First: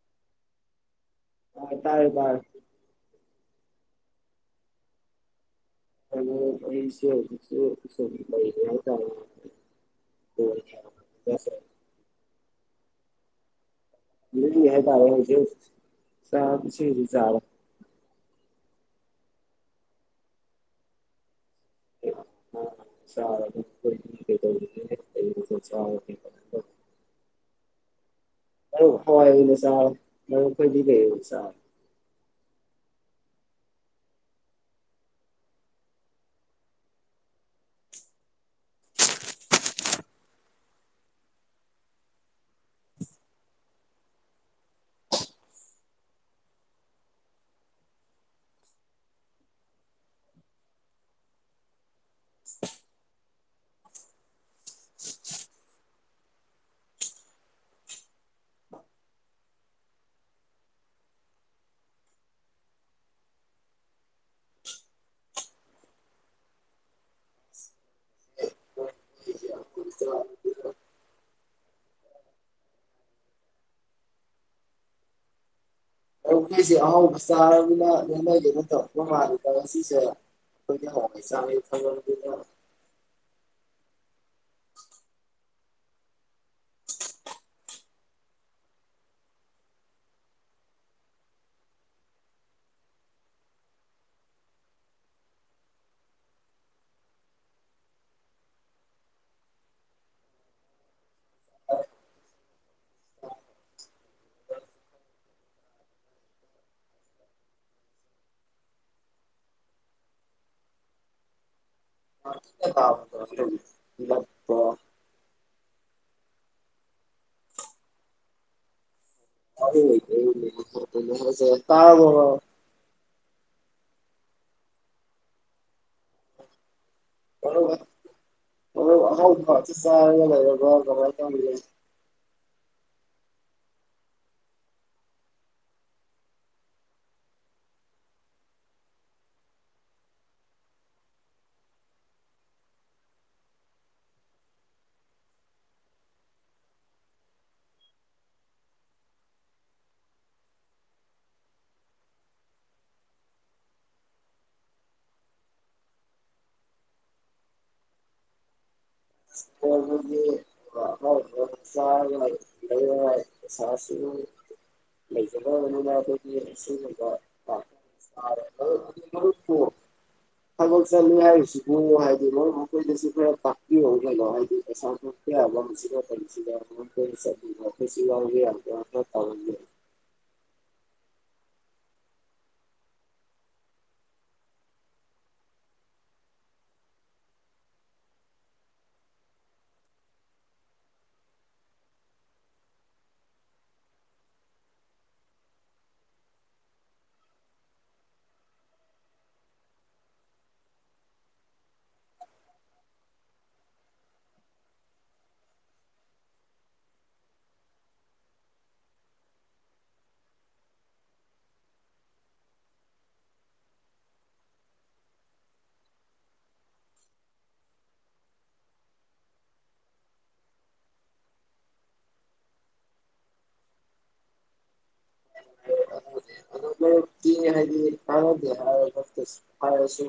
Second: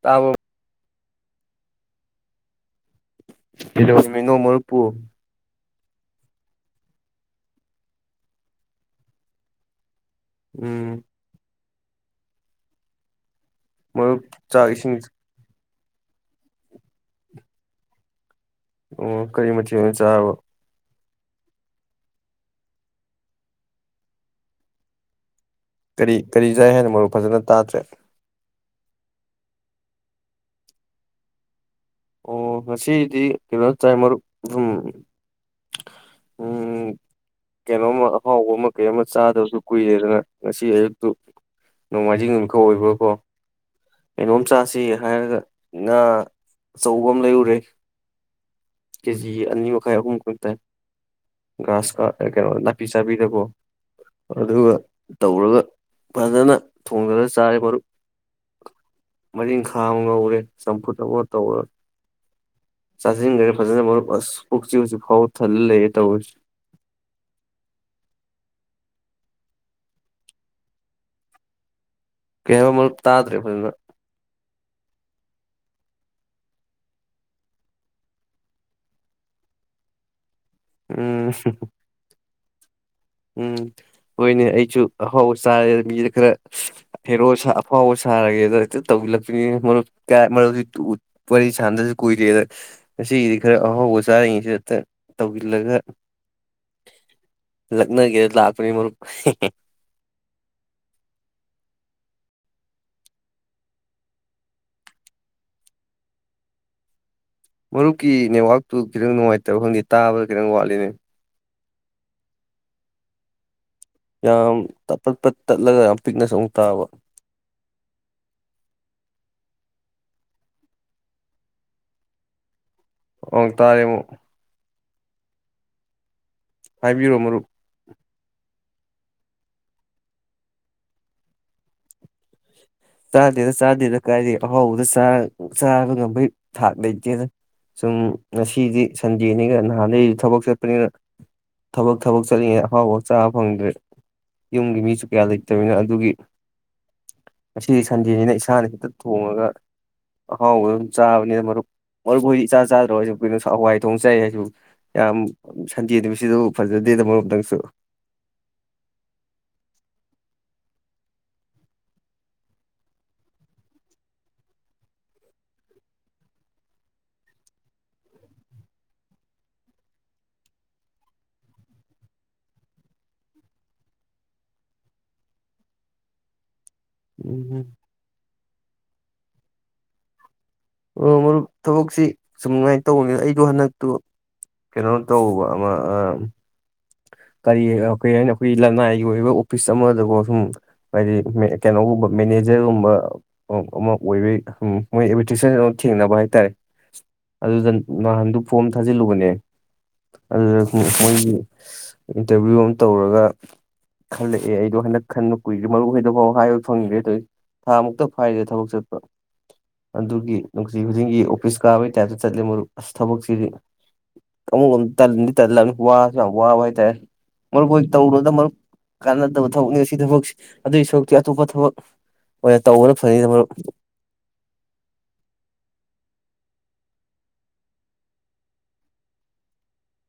ꯇꯕꯣ ꯇꯥꯏ ꯇꯥꯔꯦ ꯇꯥꯔꯦ ꯀꯩꯗꯧꯔꯝꯃꯤꯅꯣ ꯃꯔꯨꯞ ꯄꯨ ꯀꯩꯅꯣ ꯑꯩꯁꯦ ꯍꯧꯖꯤꯛꯁꯦ ꯁꯨꯝ ꯂꯩꯕ ꯍꯥꯏꯇꯔꯦꯅꯦ ꯎꯝ ꯑꯣ ꯃꯔꯨꯞ ꯂꯩꯔꯤ ꯆꯥꯛ ꯍꯥꯏ ꯏꯁꯤꯡ ꯇꯔꯦ ꯍꯨꯖꯤꯛ ꯆꯥꯛ ꯏꯁꯤꯡꯗꯤ ꯆꯥꯔꯦ ꯑꯣ ꯀꯔꯤ ꯃꯊꯦꯜ ꯑꯣꯏꯅ ꯆꯥꯔꯕ ꯀꯔꯤ ꯀꯔꯤ ꯆꯥꯏ [unintelligible] ꯃꯔꯨꯞ ꯐꯖꯅ ꯇꯥꯗ꯭ꯔꯦ ꯍꯋꯥꯏ ꯑꯣꯏꯅ ꯆꯔꯦ ꯃꯔꯨꯞ ꯈꯣꯏꯗꯤ ꯀꯩ ꯑꯣꯏꯆ ꯆꯔꯒꯦ ꯑꯣ ꯉꯁꯤꯗꯤ ꯀꯩꯅꯣ ꯆꯥꯏ ꯃꯔꯨꯞ ꯎꯝ ꯎꯝ ꯀꯩꯅꯣꯝꯃ ꯑꯍꯥꯎꯕ ꯑꯃ ꯀꯩ ꯑꯃ ꯆꯥꯗꯕꯁꯨ ꯀꯨꯏꯔꯦꯗꯅ ꯉꯁꯤ ꯑꯌꯨꯛꯇꯨ ꯅꯣꯡꯃꯥꯏꯖꯤꯡ ꯅꯨꯃꯤꯠꯀ ꯑꯣꯏꯕꯒꯀꯣ ꯀꯩꯅꯣꯝ ꯆꯁꯤ ꯍꯥꯏꯔꯒ ꯉꯥ ꯑꯆꯧꯕ ꯑꯃ ꯂꯩꯔꯨꯔꯦ ꯀꯦꯖꯤ ꯑꯅꯤ ꯃꯈꯥꯏ ꯑꯍꯨꯝ ꯈꯔꯇꯥꯏ ꯒꯥ꯭ꯔꯁ ꯀꯥꯞ ꯑꯦ ꯀꯩꯅꯣ ꯅꯥꯄꯤ ꯆꯥꯕꯤꯗꯀꯣ ꯑꯗꯨꯒ ꯇꯧꯔꯒ ꯐꯖꯅ ꯊꯣꯡꯗꯔ ꯆꯥꯔꯦ ꯃꯔꯨꯞ ꯃꯔꯤꯡꯈ ꯑꯃ ꯉꯧꯔꯦ ꯆꯝꯐꯨꯠ ꯑꯃꯒ ꯇꯧꯔ ꯆꯥꯁꯤꯟꯈꯔꯦ ꯐꯖꯅ ꯃꯔꯨꯞ ꯑꯁ ꯄꯨꯛꯁꯦ ꯍꯧꯁꯤꯛ ꯐꯥꯎ ꯊꯜꯂ ꯂꯩꯔꯦ ꯇꯧꯔꯤꯁꯦ ꯀꯩ ꯍꯥꯏꯕ ꯃꯔꯨꯞ ꯇꯥꯗ꯭ꯔꯦ ꯐꯖꯅ [inaudible] ꯑꯍꯥꯎꯕ ꯆꯥꯔꯕꯅꯤꯅ ꯂꯦꯝꯅꯒꯦꯅ ꯇꯧꯔꯛꯄ ꯃꯥꯂꯦꯗ ꯉꯁꯤꯁꯦ ꯑꯩꯈꯣꯏꯗꯤ ꯍꯥꯎꯅ ꯎꯝ ꯆꯕꯩ [inaudible] ꯎꯝ ꯍꯣꯏꯅꯦ ꯑꯩꯁꯨ ꯑꯍꯥꯎꯕ ꯆꯥꯔꯦ ꯃꯤꯁꯦ ꯈꯔ ꯍꯦꯔꯣ ꯁꯥ ꯑꯐꯥꯎꯕ ꯁꯥꯔꯒꯦꯗ ꯍꯦꯛꯇ ꯇꯧꯖꯤꯜ ꯂꯛꯄꯅꯤꯅꯦ ꯃꯔꯨꯞ [unintelligible] ꯋꯥꯔꯤ ꯁꯥꯟꯗꯕꯁꯨ ꯀꯨꯏꯔꯦꯅ ꯉꯁꯤꯒꯤꯗꯤ ꯈꯔ ꯑꯍꯥꯎꯕ ꯆꯥꯔꯤꯉꯩꯁꯤꯗ ꯍꯦꯛꯇ ꯇꯧꯁꯤꯜꯂꯒ ꯂꯛꯅꯒꯦꯅ ꯂꯥꯛꯄꯅꯤ ꯃꯔꯨꯞ [unintelligible] ꯃꯔꯨꯞꯀꯤ ꯉꯥꯛꯇꯪꯒ ꯅꯦꯠꯋ꯭ꯔꯥꯛꯇꯨ ꯈꯤꯇꯪ ꯅꯨꯡꯉꯥꯏꯇꯕ ꯈꯪꯗꯦ ꯇꯥꯕꯗ ꯈꯤꯇꯪ ꯋꯥꯠꯂꯤꯅꯦ [unintelligible] ꯌꯥꯝ ꯇꯠ ꯇꯠ ꯇꯠ ꯇꯠꯂꯒ ꯄꯤꯛꯅꯁꯨ ꯑꯃꯨꯛ ꯇꯥꯕ ꯑ ꯂꯩ ꯀ [unintelligible] ꯑꯣ ꯇꯥꯔꯦ ꯑꯃꯨꯛ ꯍꯥꯏꯕꯤꯔꯣ ꯃꯔꯨꯞ ꯑꯍꯥꯎꯕ ꯉꯥꯛꯇ ꯆꯥꯔꯒ ꯂꯩꯔꯕꯣ ꯀꯃꯥꯏ ꯇꯧꯔꯤꯅꯣ ꯆꯥꯗꯦꯗ ꯆꯥꯗꯦꯗ ꯀꯥꯏꯗꯦ ꯑꯍꯥꯎꯕꯗ ꯆ ꯆꯥꯕ ꯉꯝꯕꯩ ꯊꯥꯛ ꯂꯩꯇꯦꯅ ꯁꯨꯝ ꯉꯁꯤꯗꯤ ꯁꯟꯗꯦꯅꯤꯒ ꯅꯍꯥꯟꯗꯩꯗꯤ ꯊꯕꯛ ꯆꯠꯄꯅꯤꯅ ꯊꯕꯛ ꯊꯕꯛ ꯆꯠꯂꯤꯉꯩ ꯑꯐꯥꯎꯕ ꯆꯥꯕ ꯐꯪꯗ꯭ꯔꯦ ꯌꯨꯝꯒꯤ ꯃꯤꯁꯨ ꯀꯌꯥ ꯂꯩꯇꯕꯅ ꯑꯗꯨꯒꯤ ꯃꯁꯤ ꯁꯟꯗꯦꯁꯤꯅ ꯏꯁꯥꯅ ꯍꯈꯤꯛꯇ ꯊꯣꯡꯉꯒ ꯑꯍꯥꯎꯕ ꯑꯗꯨꯝ ꯆꯥꯕꯅꯤꯅ ꯃꯔꯨꯞ ꯃꯔ ꯍꯣꯏꯗꯤ ꯏꯆꯥ ꯆꯥꯗ꯭ꯔꯣ ꯍꯥꯏꯁꯨ ꯀꯩꯅꯣ ꯍꯋꯥꯏ ꯊꯣꯡ ꯆꯥꯏ ꯍꯥꯏꯁꯨ ꯌꯥꯝ ꯁꯟꯗꯦ ꯅꯨꯃꯤꯠꯁꯤꯁꯨ ꯐꯖꯗꯦꯗꯃꯣꯝꯗꯪꯁꯨ ꯍꯣꯏ ꯗꯨ ꯗꯤ ꯑ ꯁꯥꯁꯤ ꯂꯩꯖꯕꯕꯅꯤꯅ ꯑꯩꯈꯣꯏꯒꯤꯒꯨꯝꯕ [unintelligible] ꯐꯒꯜ ꯆ ꯍꯥꯏꯖꯤꯒꯨ ꯃ ꯍꯥꯏꯗꯤ ꯃ ꯃꯈꯣꯏꯁꯤ [unintelligible] ꯒꯌꯥ [unintelligible] ꯎꯝ ꯋꯥ ꯌꯥ ꯇꯥ [unintelligible] ꯑꯣ ꯃꯔꯨꯞ ꯊꯕꯛꯁꯤ ꯁꯨꯝ ꯉꯥꯏꯅ ꯇꯧꯕꯅꯤꯅ ꯑꯩꯗꯣ ꯍꯟꯗꯛꯇꯨ ꯀꯩꯅꯣ ꯇꯧꯕ ꯑꯃ ꯑ ꯀꯔꯤ ꯀꯔꯤ ꯍꯥꯏꯅꯤ ꯑꯩꯈꯣꯏꯒꯤ ꯂꯅꯥꯏꯒꯤ ꯑꯣꯏꯕ ꯑꯣꯐꯤꯁ ꯑꯃꯗꯕꯨꯣ ꯁꯨꯝ ꯍꯥꯏꯗꯤ ꯀꯩꯅꯣꯒꯨꯝꯕ ꯃꯦꯅꯦꯖꯔꯒꯨꯝꯕ ꯑꯃ ꯑꯣꯏꯕ ꯃꯣꯏ ꯑꯦꯚꯔꯇꯤꯁꯟ ꯊꯦꯡꯅꯕ ꯍꯥꯏꯇꯥꯔꯦ ꯑꯗꯨꯗ ꯅꯍꯥꯟꯗꯨ ꯐꯣꯝ ꯊꯥꯖꯤꯜꯂꯨꯕꯅꯦ ꯑꯗꯨꯗ ꯃꯣꯏꯒꯤ ꯏꯟꯇꯔꯚꯤꯌꯨ ꯑꯃ ꯇꯧꯔꯒ ꯈꯜꯂꯛꯑꯦ ꯑꯩꯗꯣ ꯍꯟꯗꯛ ꯈꯟꯕ ꯀꯨꯏꯔꯦ ꯃꯔꯨꯞ ꯍꯣꯢꯗꯐꯥꯎ ꯍꯥꯏꯕ ꯐꯪꯗ꯭ꯔꯤ ꯊꯥ ꯃꯨꯛꯇ ꯐꯥꯔꯤꯗ ꯊꯕꯛ ꯆꯠꯄ ꯑꯗꯨꯒꯤ ꯅꯨꯡꯇꯤ ꯈꯨꯗꯤꯡꯒꯤ ꯑꯣꯐꯤꯁ ꯀꯥꯕꯒꯤ ꯇꯥꯏꯞꯇ ꯆꯠꯂꯦ ꯃꯔꯨꯞ ꯑꯁ ꯊꯕꯛꯁꯤꯗꯤ ꯀꯃꯨꯛ ꯅ ꯋꯥ ꯋꯥ ꯋꯥ ꯇꯦ [inaudible] ꯃꯔꯨꯞ ꯑꯣꯏꯅ ꯇꯧꯅꯨꯗ ꯃꯔꯨꯞ ꯀꯥꯟꯅꯗꯕ ꯊꯕꯛꯅꯤ ꯁꯤ ꯊꯕꯛꯁꯤ ꯑꯗꯨꯒꯤ ꯁꯔꯨꯛꯇꯤ ꯑꯇꯣꯞꯄ ꯊꯕꯛ ꯑꯣꯏꯅ ꯇꯧꯕꯅ ꯐꯩ ꯃꯔꯨꯞ [unintelligible] ꯑꯗꯨ ꯍꯥꯏꯗꯤ ꯇꯥꯔ [inaudible] ꯍ ꯁꯤ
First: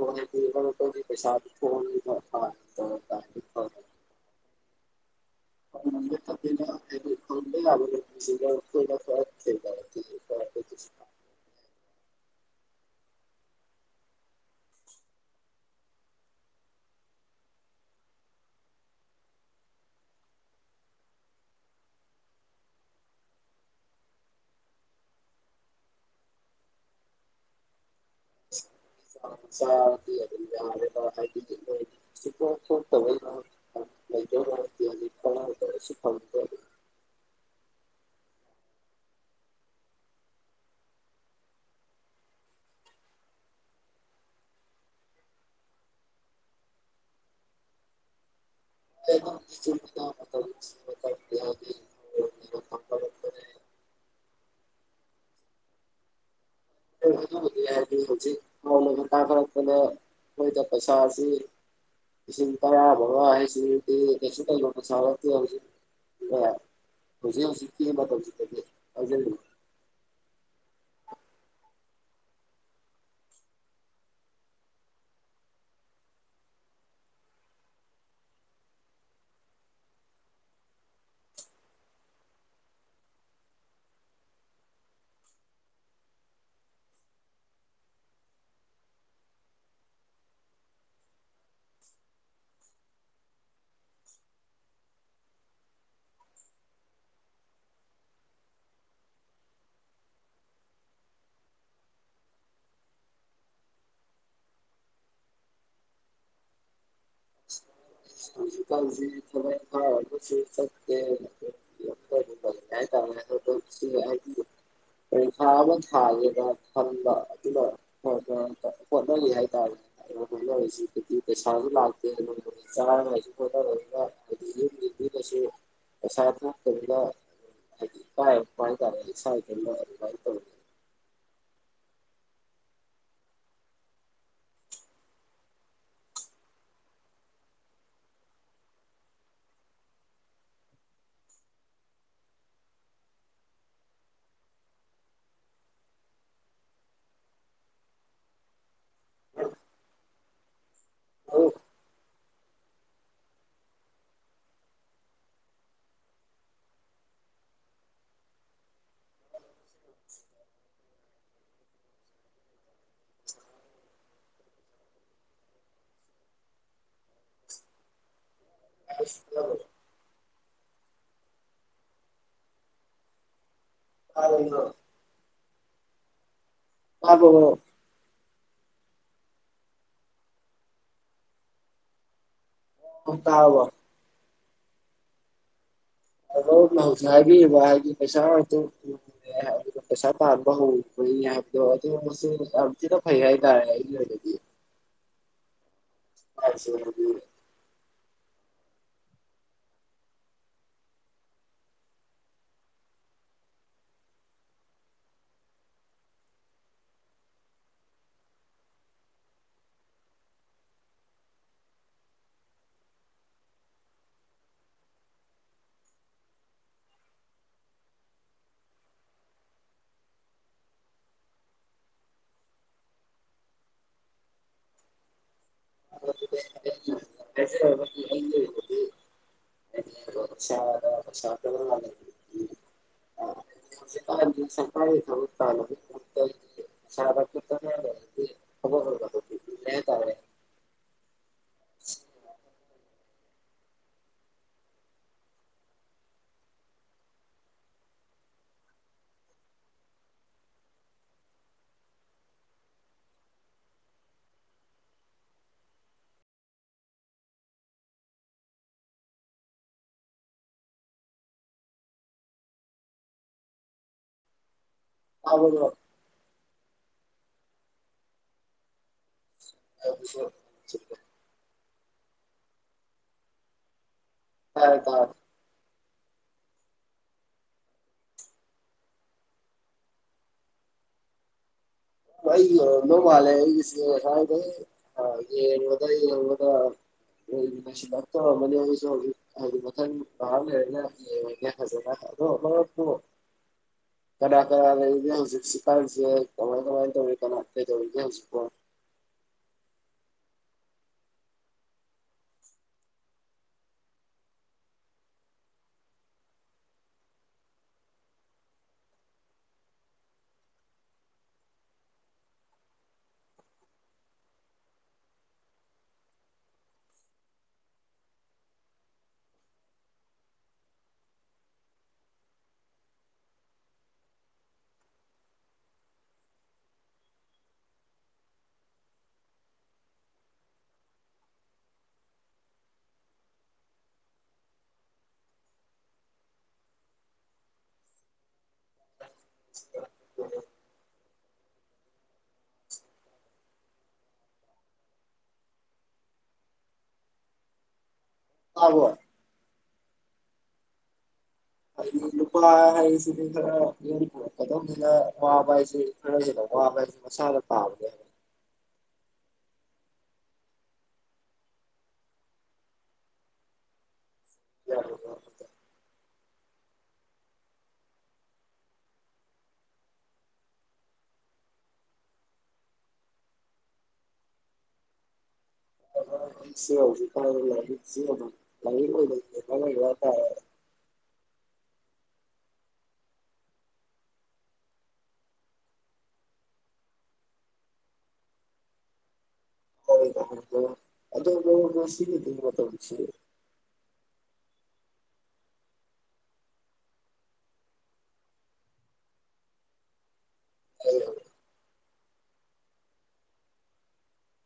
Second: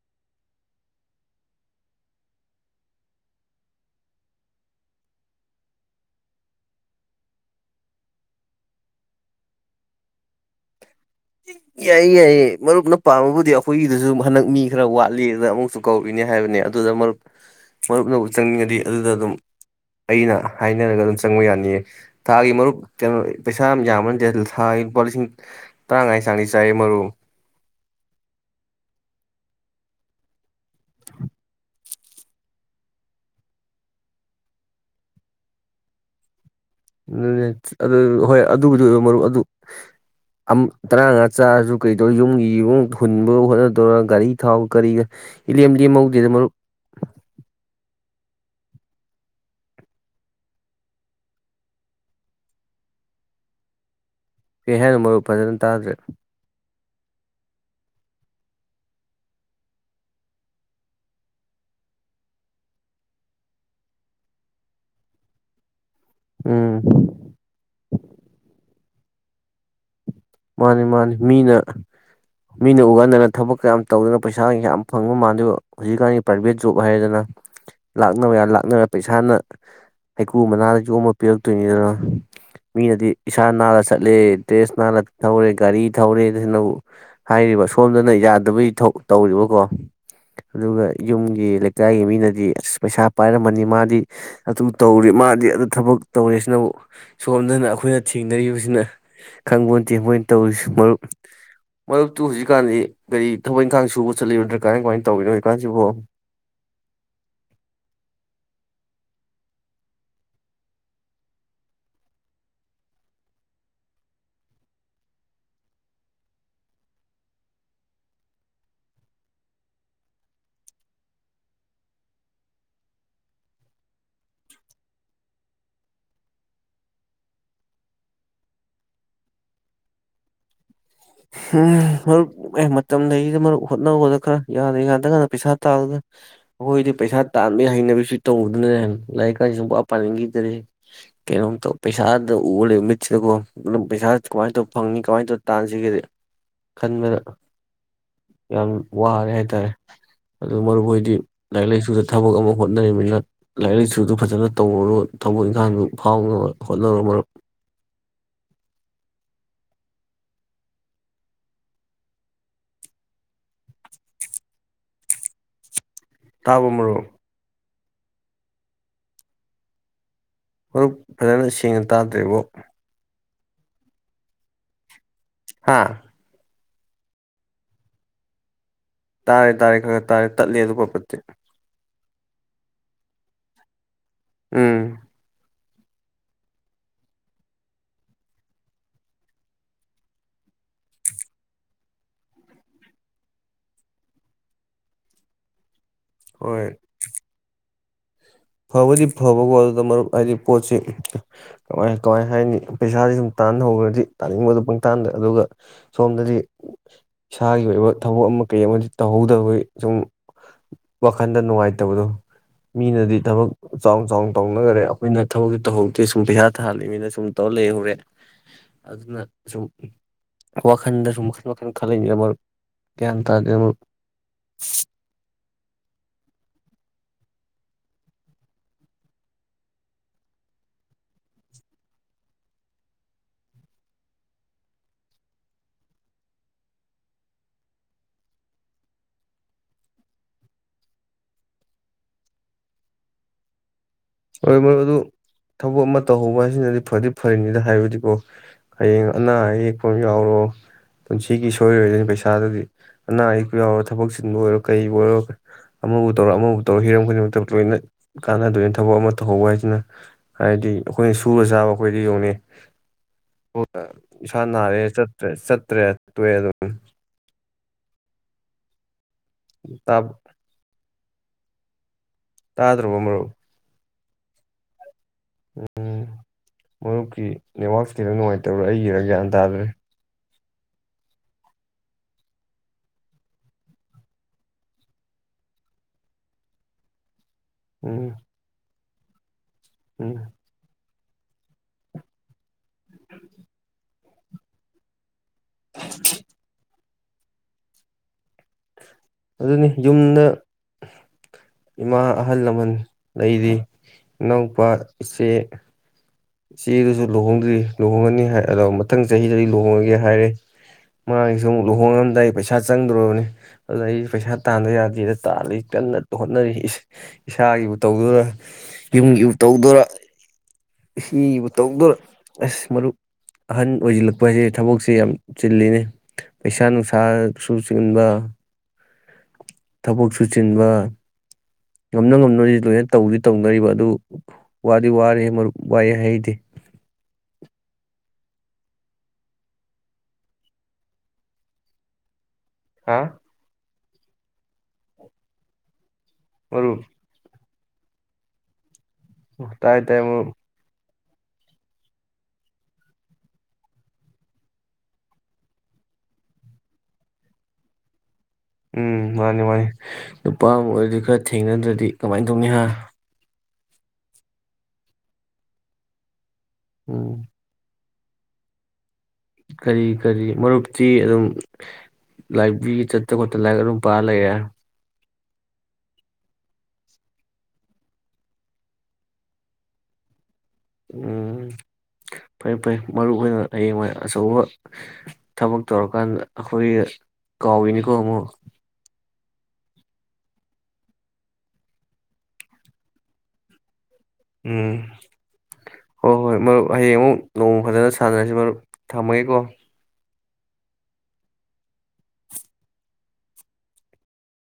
ꯀ ꯄꯩꯁ ꯐ [inaudible] ꯀꯅꯗꯤ ꯐ ꯐ [inaudible] ꯌꯥꯏꯌꯦ ꯌꯥꯏꯌꯦ ꯃꯔꯨꯞꯅ ꯄꯥꯝꯃꯕꯨꯗꯤ ꯑꯩꯈꯣꯏꯒꯤꯗꯨꯁꯨ ꯍꯟꯗꯛ ꯃꯤ ꯈꯔ ꯋꯥꯠꯂꯤ ꯑꯗ ꯑꯃꯨꯛꯁꯨ ꯀꯧꯈꯤꯅꯤ ꯍꯥꯏꯕꯅꯦ ꯑꯗꯨꯗ ꯃꯔꯨꯞ ꯃꯔꯨꯞꯅ ꯆꯪꯅꯤꯡꯉꯗꯤ ꯑꯗꯨꯗ ꯑꯗꯨꯝ ꯑꯩꯅ ꯍꯥꯏꯅꯔꯒ ꯑꯗꯨꯝ ꯆꯪꯕ ꯌꯥꯅꯤꯌꯦ ꯊꯥꯒꯤ ꯃꯔꯨꯞ ꯀꯩꯅꯣ ꯄꯩꯁꯥ ꯌꯥꯝ ꯌꯥꯝꯕ ꯅꯠꯇꯦ ꯊꯥꯒꯤ ꯂꯨꯄꯥ ꯂꯤꯁꯤꯡ ꯇꯔꯥꯉꯥ ꯆꯥꯡꯗꯤ ꯆꯥꯏ ꯃꯔꯨꯞ ꯆ ꯑꯗꯨꯦ ꯍꯥꯏ [inaudible] ꯇꯃꯦꯡꯂ ꯃ ꯀ ꯐ [inaudible] ꯎ ꯑꯗꯨ ꯍꯣꯏ ꯑꯗꯨꯕꯨꯗꯤ ꯑꯣꯏ ꯃꯔꯨꯞ ꯑꯗꯨ ꯇꯔꯥꯉꯥ ꯆꯥꯔꯁꯨ ꯀꯔꯤꯗꯧꯔꯤ ꯌꯨꯝꯒꯤ ꯛꯃꯨꯛ ꯍꯨꯟꯕ ꯍꯣꯠꯅꯗꯧꯔꯤ ꯒꯥꯔꯤ ꯊꯥꯎ ꯀꯔꯤ ꯏꯂꯦꯝ ꯂꯦꯝꯍꯧꯗꯦꯗ ꯃꯔꯨꯨꯞ ꯌꯥ [inaudible] ꯀꯩ ꯍꯥꯏꯅꯣ ꯃꯔꯨꯞ ꯐꯖꯅ ꯇꯥꯗ꯭ꯔꯦ ꯍꯥꯏꯔꯗꯤ [inaudible] ꯍꯧꯖꯤꯛ ꯀꯥꯎꯂꯒ ꯀꯥꯈꯔꯛꯄꯗ ꯃꯣꯏꯗ ꯄꯩꯁꯥꯁꯤ ꯁꯤꯇ ꯕ ꯍꯥꯏ ꯁꯤꯇꯁꯨ ꯂ ꯆ ꯍꯧꯖꯤ [inaudible] ꯎꯝ ꯍꯧꯖꯤꯛ ꯍꯧꯖꯤꯛꯀꯤ ꯑꯃꯧꯁꯤꯛꯇꯗꯤꯦ ꯍꯧꯖ [inaudible] ꯃꯥꯅꯤ ꯃꯥꯅꯤ ꯃꯤꯅ ꯃꯤꯅ ꯎꯒꯥꯟꯗꯅ ꯊꯕꯛꯀ ꯌꯥꯝ ꯇꯧꯗꯅ ꯄꯩꯁꯥ ꯌꯥꯝ ꯐꯪꯕ ꯃꯥꯟꯗꯨꯏꯕ ꯍꯧꯖꯤꯛꯀꯥꯟꯒꯤ ꯄ꯭ꯔꯥꯏꯚꯦꯠ ꯖꯣꯕ ꯍꯥꯏꯔꯦꯗꯅ ꯂꯥꯛꯅꯕ ꯌꯥ ꯂꯥꯛꯅꯔ ꯄꯩꯁꯥꯅ ꯍꯩꯀ꯭ꯔꯨ ꯃꯅꯥꯗ ꯌꯣꯝꯃꯒ ꯄꯤꯔꯛꯇꯣꯏꯅꯤꯗꯅ ꯃꯤꯅꯗꯤ ꯏꯁꯥ ꯅꯥꯜꯂ ꯆꯠꯂꯦ ꯗ꯭ꯔꯦꯁ ꯅꯥꯂ ꯊꯧꯔꯦ ꯒꯥꯔꯤ ꯊꯧꯔꯦꯅꯕꯨ ꯍꯥꯏꯔꯤꯕ ꯁꯣꯝꯗꯅ ꯌꯥꯗꯕꯩ ꯇꯧꯔꯤꯕꯀꯣ ꯑꯗꯨꯒ ꯌꯨꯝꯒꯤ ꯂꯩꯀꯥꯏꯒꯤ ꯃꯤꯅꯗꯤ ꯑꯁ ꯄꯩꯁꯥ ꯄꯥꯏꯔꯝꯃꯅꯤ ꯃꯥꯗꯤ ꯑꯗꯨ ꯇꯧꯔꯤ ꯃꯥꯗꯤ ꯑꯗꯨ ꯊꯕꯛ ꯇꯧꯔꯤꯁꯤꯅꯕꯨ ꯁꯣꯝꯗꯅ ꯑꯩꯈꯣꯏꯅ ꯊꯦꯡꯅꯔꯤꯕꯁꯤꯅ ꯈꯪꯕꯣꯟꯇꯦ ꯃꯣꯏꯅ ꯇꯧꯔꯤꯁꯤ ꯃꯔꯨꯞ ꯃꯔꯨꯞꯇꯨ ꯍꯧꯖꯤꯛꯀꯥꯟꯗꯤ ꯀꯔꯤ ꯊꯕꯛ ꯏꯪꯈꯥꯡ ꯁꯨꯕ ꯆꯠꯂꯤ ꯀꯃꯥꯏ ꯀꯃꯥꯏꯅ ꯇꯧꯔꯤꯅꯣ ꯍꯧꯖꯤꯛꯀꯥꯟꯁꯤꯕꯣ ꯍꯧꯖꯤꯛꯒꯥꯟꯁꯤ ꯊꯕꯛ ꯢꯟꯈꯥꯡ ꯑꯝꯇꯥ ꯆꯠꯇꯦ [inaudible] ꯄꯔꯤꯈꯥ ꯑꯃ ꯊꯥꯒꯦꯅ ꯈꯟꯕ ꯑꯗꯨꯒ [inaudible] [inaudible] [inaudible] [inaudible] ꯎꯝ ꯍ [inaudible] ꯎ ꯑꯦ ꯃꯇꯝ ꯂꯩꯔꯤꯗ ꯃꯔꯨꯞ ꯍꯣꯠꯅꯥꯈꯣꯗ ꯈꯔ ꯌꯥꯔꯥꯒꯟꯗ ꯗꯔ ꯄꯩꯁꯥ ꯇꯥꯂꯨꯗ ꯑꯩꯈꯣꯏꯗꯤ ꯄꯩꯁꯥ ꯇꯥꯟꯕꯒꯤ ꯍꯩꯅꯕꯤꯁꯤ ꯇꯧꯔꯨꯗꯅ ꯂꯥꯏꯔꯤꯛꯀꯥꯁꯤ ꯁꯨꯡꯄꯥ ꯄꯥꯅꯤꯡꯈꯤꯗꯔꯦ ꯀꯩꯅꯣꯝꯇꯧ ꯄꯩꯁꯥꯗ ꯎꯔ ꯂꯩꯔꯦ ꯃꯤꯠꯁꯤꯗꯀꯣ ꯃꯔꯨꯞ ꯄꯩꯁꯥ ꯀꯃꯥꯏꯇꯧ ꯐꯪꯅꯤ ꯀꯃꯥꯏꯅ ꯇꯧ ꯇꯥꯟꯁꯤꯒꯦ ꯈꯟꯕꯗ ꯌꯥꯝ ꯋꯥꯔꯦ ꯍꯥꯏꯇꯥꯔꯦ ꯑꯗꯨ ꯃꯔꯨꯞ ꯍꯣꯏꯗꯤ ꯂꯥꯏꯔꯤꯛ ꯂꯥꯏꯁꯨꯗ ꯊꯕꯛ ꯑꯃ ꯍꯣꯠꯅꯔꯤꯕꯅꯤꯅ ꯂꯥꯏꯔꯤꯛ ꯂꯥꯏꯁꯨꯗꯨ ꯐꯖꯅ ꯇꯧꯔꯣꯒ ꯊꯕꯛ ꯏꯪꯈꯥꯡꯗꯨ ꯐꯥꯎꯅꯕ ꯍꯣꯠꯅꯔꯣ ꯃꯔꯨꯞ [unintelligible] ꯇꯥꯕꯔꯣ ꯃꯔꯨꯞ [unintelligible] ꯃꯔꯨꯞ ꯐꯖꯅ ꯁꯦꯡꯅ ꯇꯥꯗ꯭ꯔ‌ꯦꯕꯣ [unintelligible] ꯍꯥꯥ [unintelligible] ꯇꯥꯔꯦ ꯇꯥꯔꯦ ꯈꯔ ꯈꯔ ꯇꯥꯔꯦ ꯇꯠꯂꯦ ꯑꯗꯨ ꯄꯠ ꯄꯠꯇꯤ [unintelligible] [unintelligible] ꯎꯝ [unintelligible] [unintelligible] ꯌꯥꯝ ꯊꯤꯅ ꯐꯩ ꯍꯥꯏꯇꯔꯦ ꯑꯩꯒꯤ ꯑꯣꯏꯅꯗꯤ ꯍꯣꯏ [unintelligible] ꯐꯕꯨꯗꯤ ꯐꯕꯀꫭ ꯑꯗꯨꯗ ꯃꯔꯨꯞ ꯍꯥꯏꯗꯤ ꯄꯣꯠꯁꯤ ꯀꯃꯥꯏ ꯀꯃꯥꯏ ꯍꯥꯏꯅꯤ ꯄꯩꯁꯥꯥꯁꯦ ꯁꯨꯝ ꯇꯥꯟꯍꯧꯈ꯭ꯔꯗꯤ ꯇꯥꯅꯤꯡꯕꯗꯨ ꯄꯪꯇꯥꯟꯗ ꯑꯗꯨꯒ ꯁꯣꯝꯗꯗꯤ ꯏꯁꯥꯒꯤ ꯑꯣꯏꯕ ꯊꯕꯛ ꯑꯃ ꯀꯩ ꯑꯃꯗꯤ ꯇꯧꯍꯧꯗꯕꯒꯤ ꯁꯨꯝ ꯋꯥꯈꯜꯗ ꯅꯨꯡꯉꯥꯏꯇꯕꯗꯣ ꯃꯤꯅꯗꯤ ꯊꯕꯛ ꯆꯥꯎꯅ ꯆꯥꯎꯅ ꯇꯧꯅꯈꯔꯦ ꯑꯩꯈꯣꯏꯅ ꯊꯕꯛꯇꯤ ꯇꯧꯍꯧꯗꯦ ꯁꯨꯝ ꯄꯩꯁꯥ ꯇꯥꯟꯂꯤꯃꯤꯅ ꯁꯨꯝ ꯇꯧꯔ ꯂꯩꯍꯧꯔꯦ ꯑꯗꯨꯅ ꯁꯨꯝ ꯋꯥꯈꯜꯗꯁꯨꯨ ꯃꯈꯜ ꯃꯈꯜ ꯈꯜꯂꯛꯏꯅꯦꯗ ꯃꯔꯨꯞ ꯒ꯭ꯌꯥꯟ ꯇꯥꯗꯦ ꯃꯔꯨꯞ [unintelligible] [unintelligible] [inaudible] [unintelligible] [unintelligible] [unintelligible] ꯍꯣꯏ ꯃꯔꯨꯞ ꯑꯗꯨ ꯊꯕꯛ ꯑꯃ ꯇꯧꯍꯧꯕ ꯍꯥꯏꯁꯤꯅꯗꯤ ꯐꯗꯤ ꯐꯔꯤꯅꯤꯗ ꯍꯥꯏꯕꯗꯤꯀꯣ ꯍꯌꯦꯡ ꯑꯅꯥ ꯑꯌꯦꯛꯄ ꯑꯃ ꯌꯥꯎꯔꯣ ꯄꯨꯟꯁꯤꯒꯤ ꯁꯣꯏꯔꯣꯏꯗꯣꯏꯅꯤ ꯄꯩꯁꯥꯗꯨꯗꯤ ꯑꯅꯥ ꯑꯌꯦꯛ ꯌꯥꯎꯔꯣ ꯊꯕꯛ ꯆꯤꯟꯕꯨ ꯑꯣꯏꯔꯣ ꯀꯔꯤꯕꯨ ꯑꯣꯏꯔꯣ ꯑꯃꯕꯨ ꯇꯧꯔꯣ ꯑꯃꯕꯨ ꯇꯧꯔ ꯍꯤꯔꯝ ꯈꯨꯗꯤꯡꯃꯛꯇ ꯂꯣꯏꯅ ꯀꯥꯟꯅꯗꯣꯏꯅꯤ ꯊꯕꯛ ꯑꯃ ꯇꯧꯍꯧꯕ ꯍꯥꯏꯁꯤꯅ ꯍꯥꯏꯗꯤ ꯑꯩꯈꯣꯏꯅ ꯁꯨꯔ ꯆꯥꯕ ꯑꯩꯈꯣꯏꯗꯤ ꯌ‌ꯦꯡꯉꯨꯅ‌ꯦ ꯏꯁꯥ ꯅꯥꯔꯦ ꯆꯠꯇ꯭ꯔꯦ ꯆꯠꯇ꯭ꯔ‌ꯦ ꯇꫭꯛꯑ‌ꯦ ꯑꯗꯨꯝ [unintelligible] ꯇꯥꯗ꯭ꯔꯕ ꫭꯃꯔꯨꯞ ꯇꯔ‌ꯦ ꯇꯔ‌ꯦ ꯎꯝ ꯃꯔꯨꯞꯀꯤ ꯅꯦꯠꯋꯥꯛꯁꯤ ꯈꯤꯇꯪ ꯅꯨꯡꯉꯥꯏꯇꯕꯔꯥ ꯑꯩꯒꯤꯔ ꯒ꯭ꯌꯥꯟ ꯇꯥꯗ꯭ꯔꯦ ꯑꯩꯒꯤ ꯑꫭꯏꯔꯝꯗꯧ ꯃꯥꯂꯦ ꯑꯩꯒꯤꯁ‌ꯦ ꯉꯁꯥꯏꯗꯩ ꯑꯥ ꯌ‌ꯦꯡꯕꯗ ꯌ‌ꯦꯡꯕꯗ꯫ [unintelligible] ꯎꯝ ꯁꯔꯠꯇ [unintelligible] ꯑꯩꯁꯨ‌ ꯍꯧꯖꯤꯛ ꯃꯊꯪ ꯎꯝ ꯃꯊ ꯥꯑꯃ ꯂꯩꯔꯒ ꯌ‌ꯦꯡꯉꯒ‌ꯦ ꯐꯖꯅ ꯑꯗꯣ ꯃꯔꯞꯄꯨ ꯀꯅꯥ ꯀꯅꯥ ꯂꯩꯒꯦ ꯍꯧꯖꯤꯛꯁꯤ ꯁꯤꯦ [unintelligible] ꯀꯃꯥꯏ ꯀꯃꯥꯏ ꯇꯧꯋꯤ ꯀꯅ ꯀꯩꯗꯧꯔꯤꯒ‌ꯦ ꯍꯧꯖꯤꯛꯄꯨ ꯑꯗꯨꯅꯤ ꯌꯨꯝꯗ ꯏꯃꯥ ꯑꯍꯜ ꯂꯃꯟ ꯂꯩꯔꯤ ꯏꯅꯥꯎꯄꯥ ꯏꯆꯦ ꯏꯆꯦꯗꯨꯁꯨ ꯂꯨꯍꯣꯡꯗ꯭ꯔꯤ ꯂꯨꯍꯣꯡꯉꯅꯤ ꯍꯥꯏ ꯑꯗꯣ ꯃꯊꯪ ꯆꯍꯤꯗꯗꯤ ꯂꯨꯍꯣꯡꯉꯒꯦ ꯍꯥꯏꯔꯦ ꯃꯥꯒꯤꯁꯨ ꯑꯃꯨꯛ ꯂꯨꯍꯣꯡꯉꯝꯗꯥꯏ ꯄꯩꯁꯥ ꯆꯪꯗ꯭ꯔꫭꯕꯅꯤ ꯑꯗꯨꯅ ꯑꯩ ꯄꯩꯁꯥ ꯇꯥꯟꯗ ꯌꯥꯗꯦꯗ ꯇꯥꯜꯂꯤ ꯀꯟꯅ ꯍꯣꯠꯅꯔꯤ ꯏꯁ ꯏꯁꯥꯒꯤꯕꯨ ꯇꯧꯗꯣꯏꯔ ꯌꯨꯝꯒꯤꯕꯨ ꯇꯧꯗꯣꯏꯔꯥ ꯏꯆ‌ꯦꯒꯤꯕꯨ ꯇꯧꯗꫭꯏꯔ ꯑꯁ ꯃꯔꯨꯞ ꯑꯍꯟ ꯑꯣꯏꯁꯤꯜꯂꯛꯄ ꯍꯥꯏꯁꯦ ꯊꯕꯛꯁꯦ ꯌꯥꯝ ꯆꯤꯜꯂꯤꯅꯤ ꯄꯩꯁꯥ ꯅꯨꯡꯁꯥꯁꯨ ꯆꯦꯟꯕ ꯊꯕꯛ ꯁꯨ ꯆꯤꯟꯕ ꯉꯝꯅ ꯉꯝꯅꯔꯤꯁꯤꯗꯤ ꯂꯣꯏꯅ ꯇꯧꯗꯤ ꯇꯧꯅꯔꯤꯕ ꯑꯗꯨ ꯋꯥꯗꯤ ꯋꯥꯔꯦ ꯃꯔꯨꯞ ꯋꯥꯏꯑꯦ ꯍꯥꯏꯩꯗꯤ ꯍ ꯍꯥꯥ ꯃꯔ ꯑꯕꯣ ꯑꯣ ꯇꯥꯏ ꯇꯥꯏꯃ [inaudible] ꯍꯥꯏꯩꯁꯤꯗꯤ ꯈꯔ ꯌ ꯄꯨꯔꯛꯀꯗꯧꯅꯤꯅ ꯋꯥꯕ ꯍꯥꯏꯁꯤꯦ ꯈꯔ ꯍꯅ ꯋꯥꯕ ꯍꯥꯏꯦ ꯃꯁꯥꯗ ꯄꯥꯕꯅꯦꯦ ꯎꯝ ꯃꯥꯅꯤ ꯃꯥꯅꯤ ꯅꯨꯄꯥ ꯑꯃ ꯑꯣꯏꯔꯗꯤ ꯈꯔ ꯊꯦꯡꯅꯗ꯭ꯔꯗꯤ ꯀꯃꯥꯏꯅ ꯇꯧꯅꯤ ꯍꯥ ꯑꯣ ꯎꯝ ꯀꯔꯤ ꯀꯔꯤ ꯃꯔꯨꯞꯇꯤ ꯑꯗꯨꯝ ꯂꯥꯏꯄꯤ ꯆꯠꯇ ꯈꯣꯠꯇꯅ ꯂꯥꯏ ꯑꯗꯨꯝ ꯄꯥꯔ ꯂꯩꯦ ꯁꯤꯁꯤ ꯂ ꯇ ꯎꯝ ꯐꯩ ꯐꯩ ꯃꯔꯨ ꯑꯣꯏꯅ ꯍꯌꯦꯡꯋꯥ ꯑꯆꯧꯕ ꯊꯕꯛ ꯇꯧꯔꯀꯥꯟꯗ ꯑꯩꯈꯣꯏ ꯀꯥꯎꯏꯅꯤꯀꯣ ꯑꯃꯨꯛ ꯑꯗꯨ ꯁꯤꯒꯤ ꯇꯧꯁꯤ ꯎꯝ ꯍꯣꯏ ꯍꯣꯏ ꯃꯔꯨꯞ ꯍꯌꯦꯡ ꯑꯃꯨꯛ ꯅꯣꯡꯃ ꯐꯖꯅ ꯁꯥꯟꯅꯔꯁꯤ ꯃꯔꯨꯞ ꯊꯝꯃꯒꯦꯀꯣ ꯍ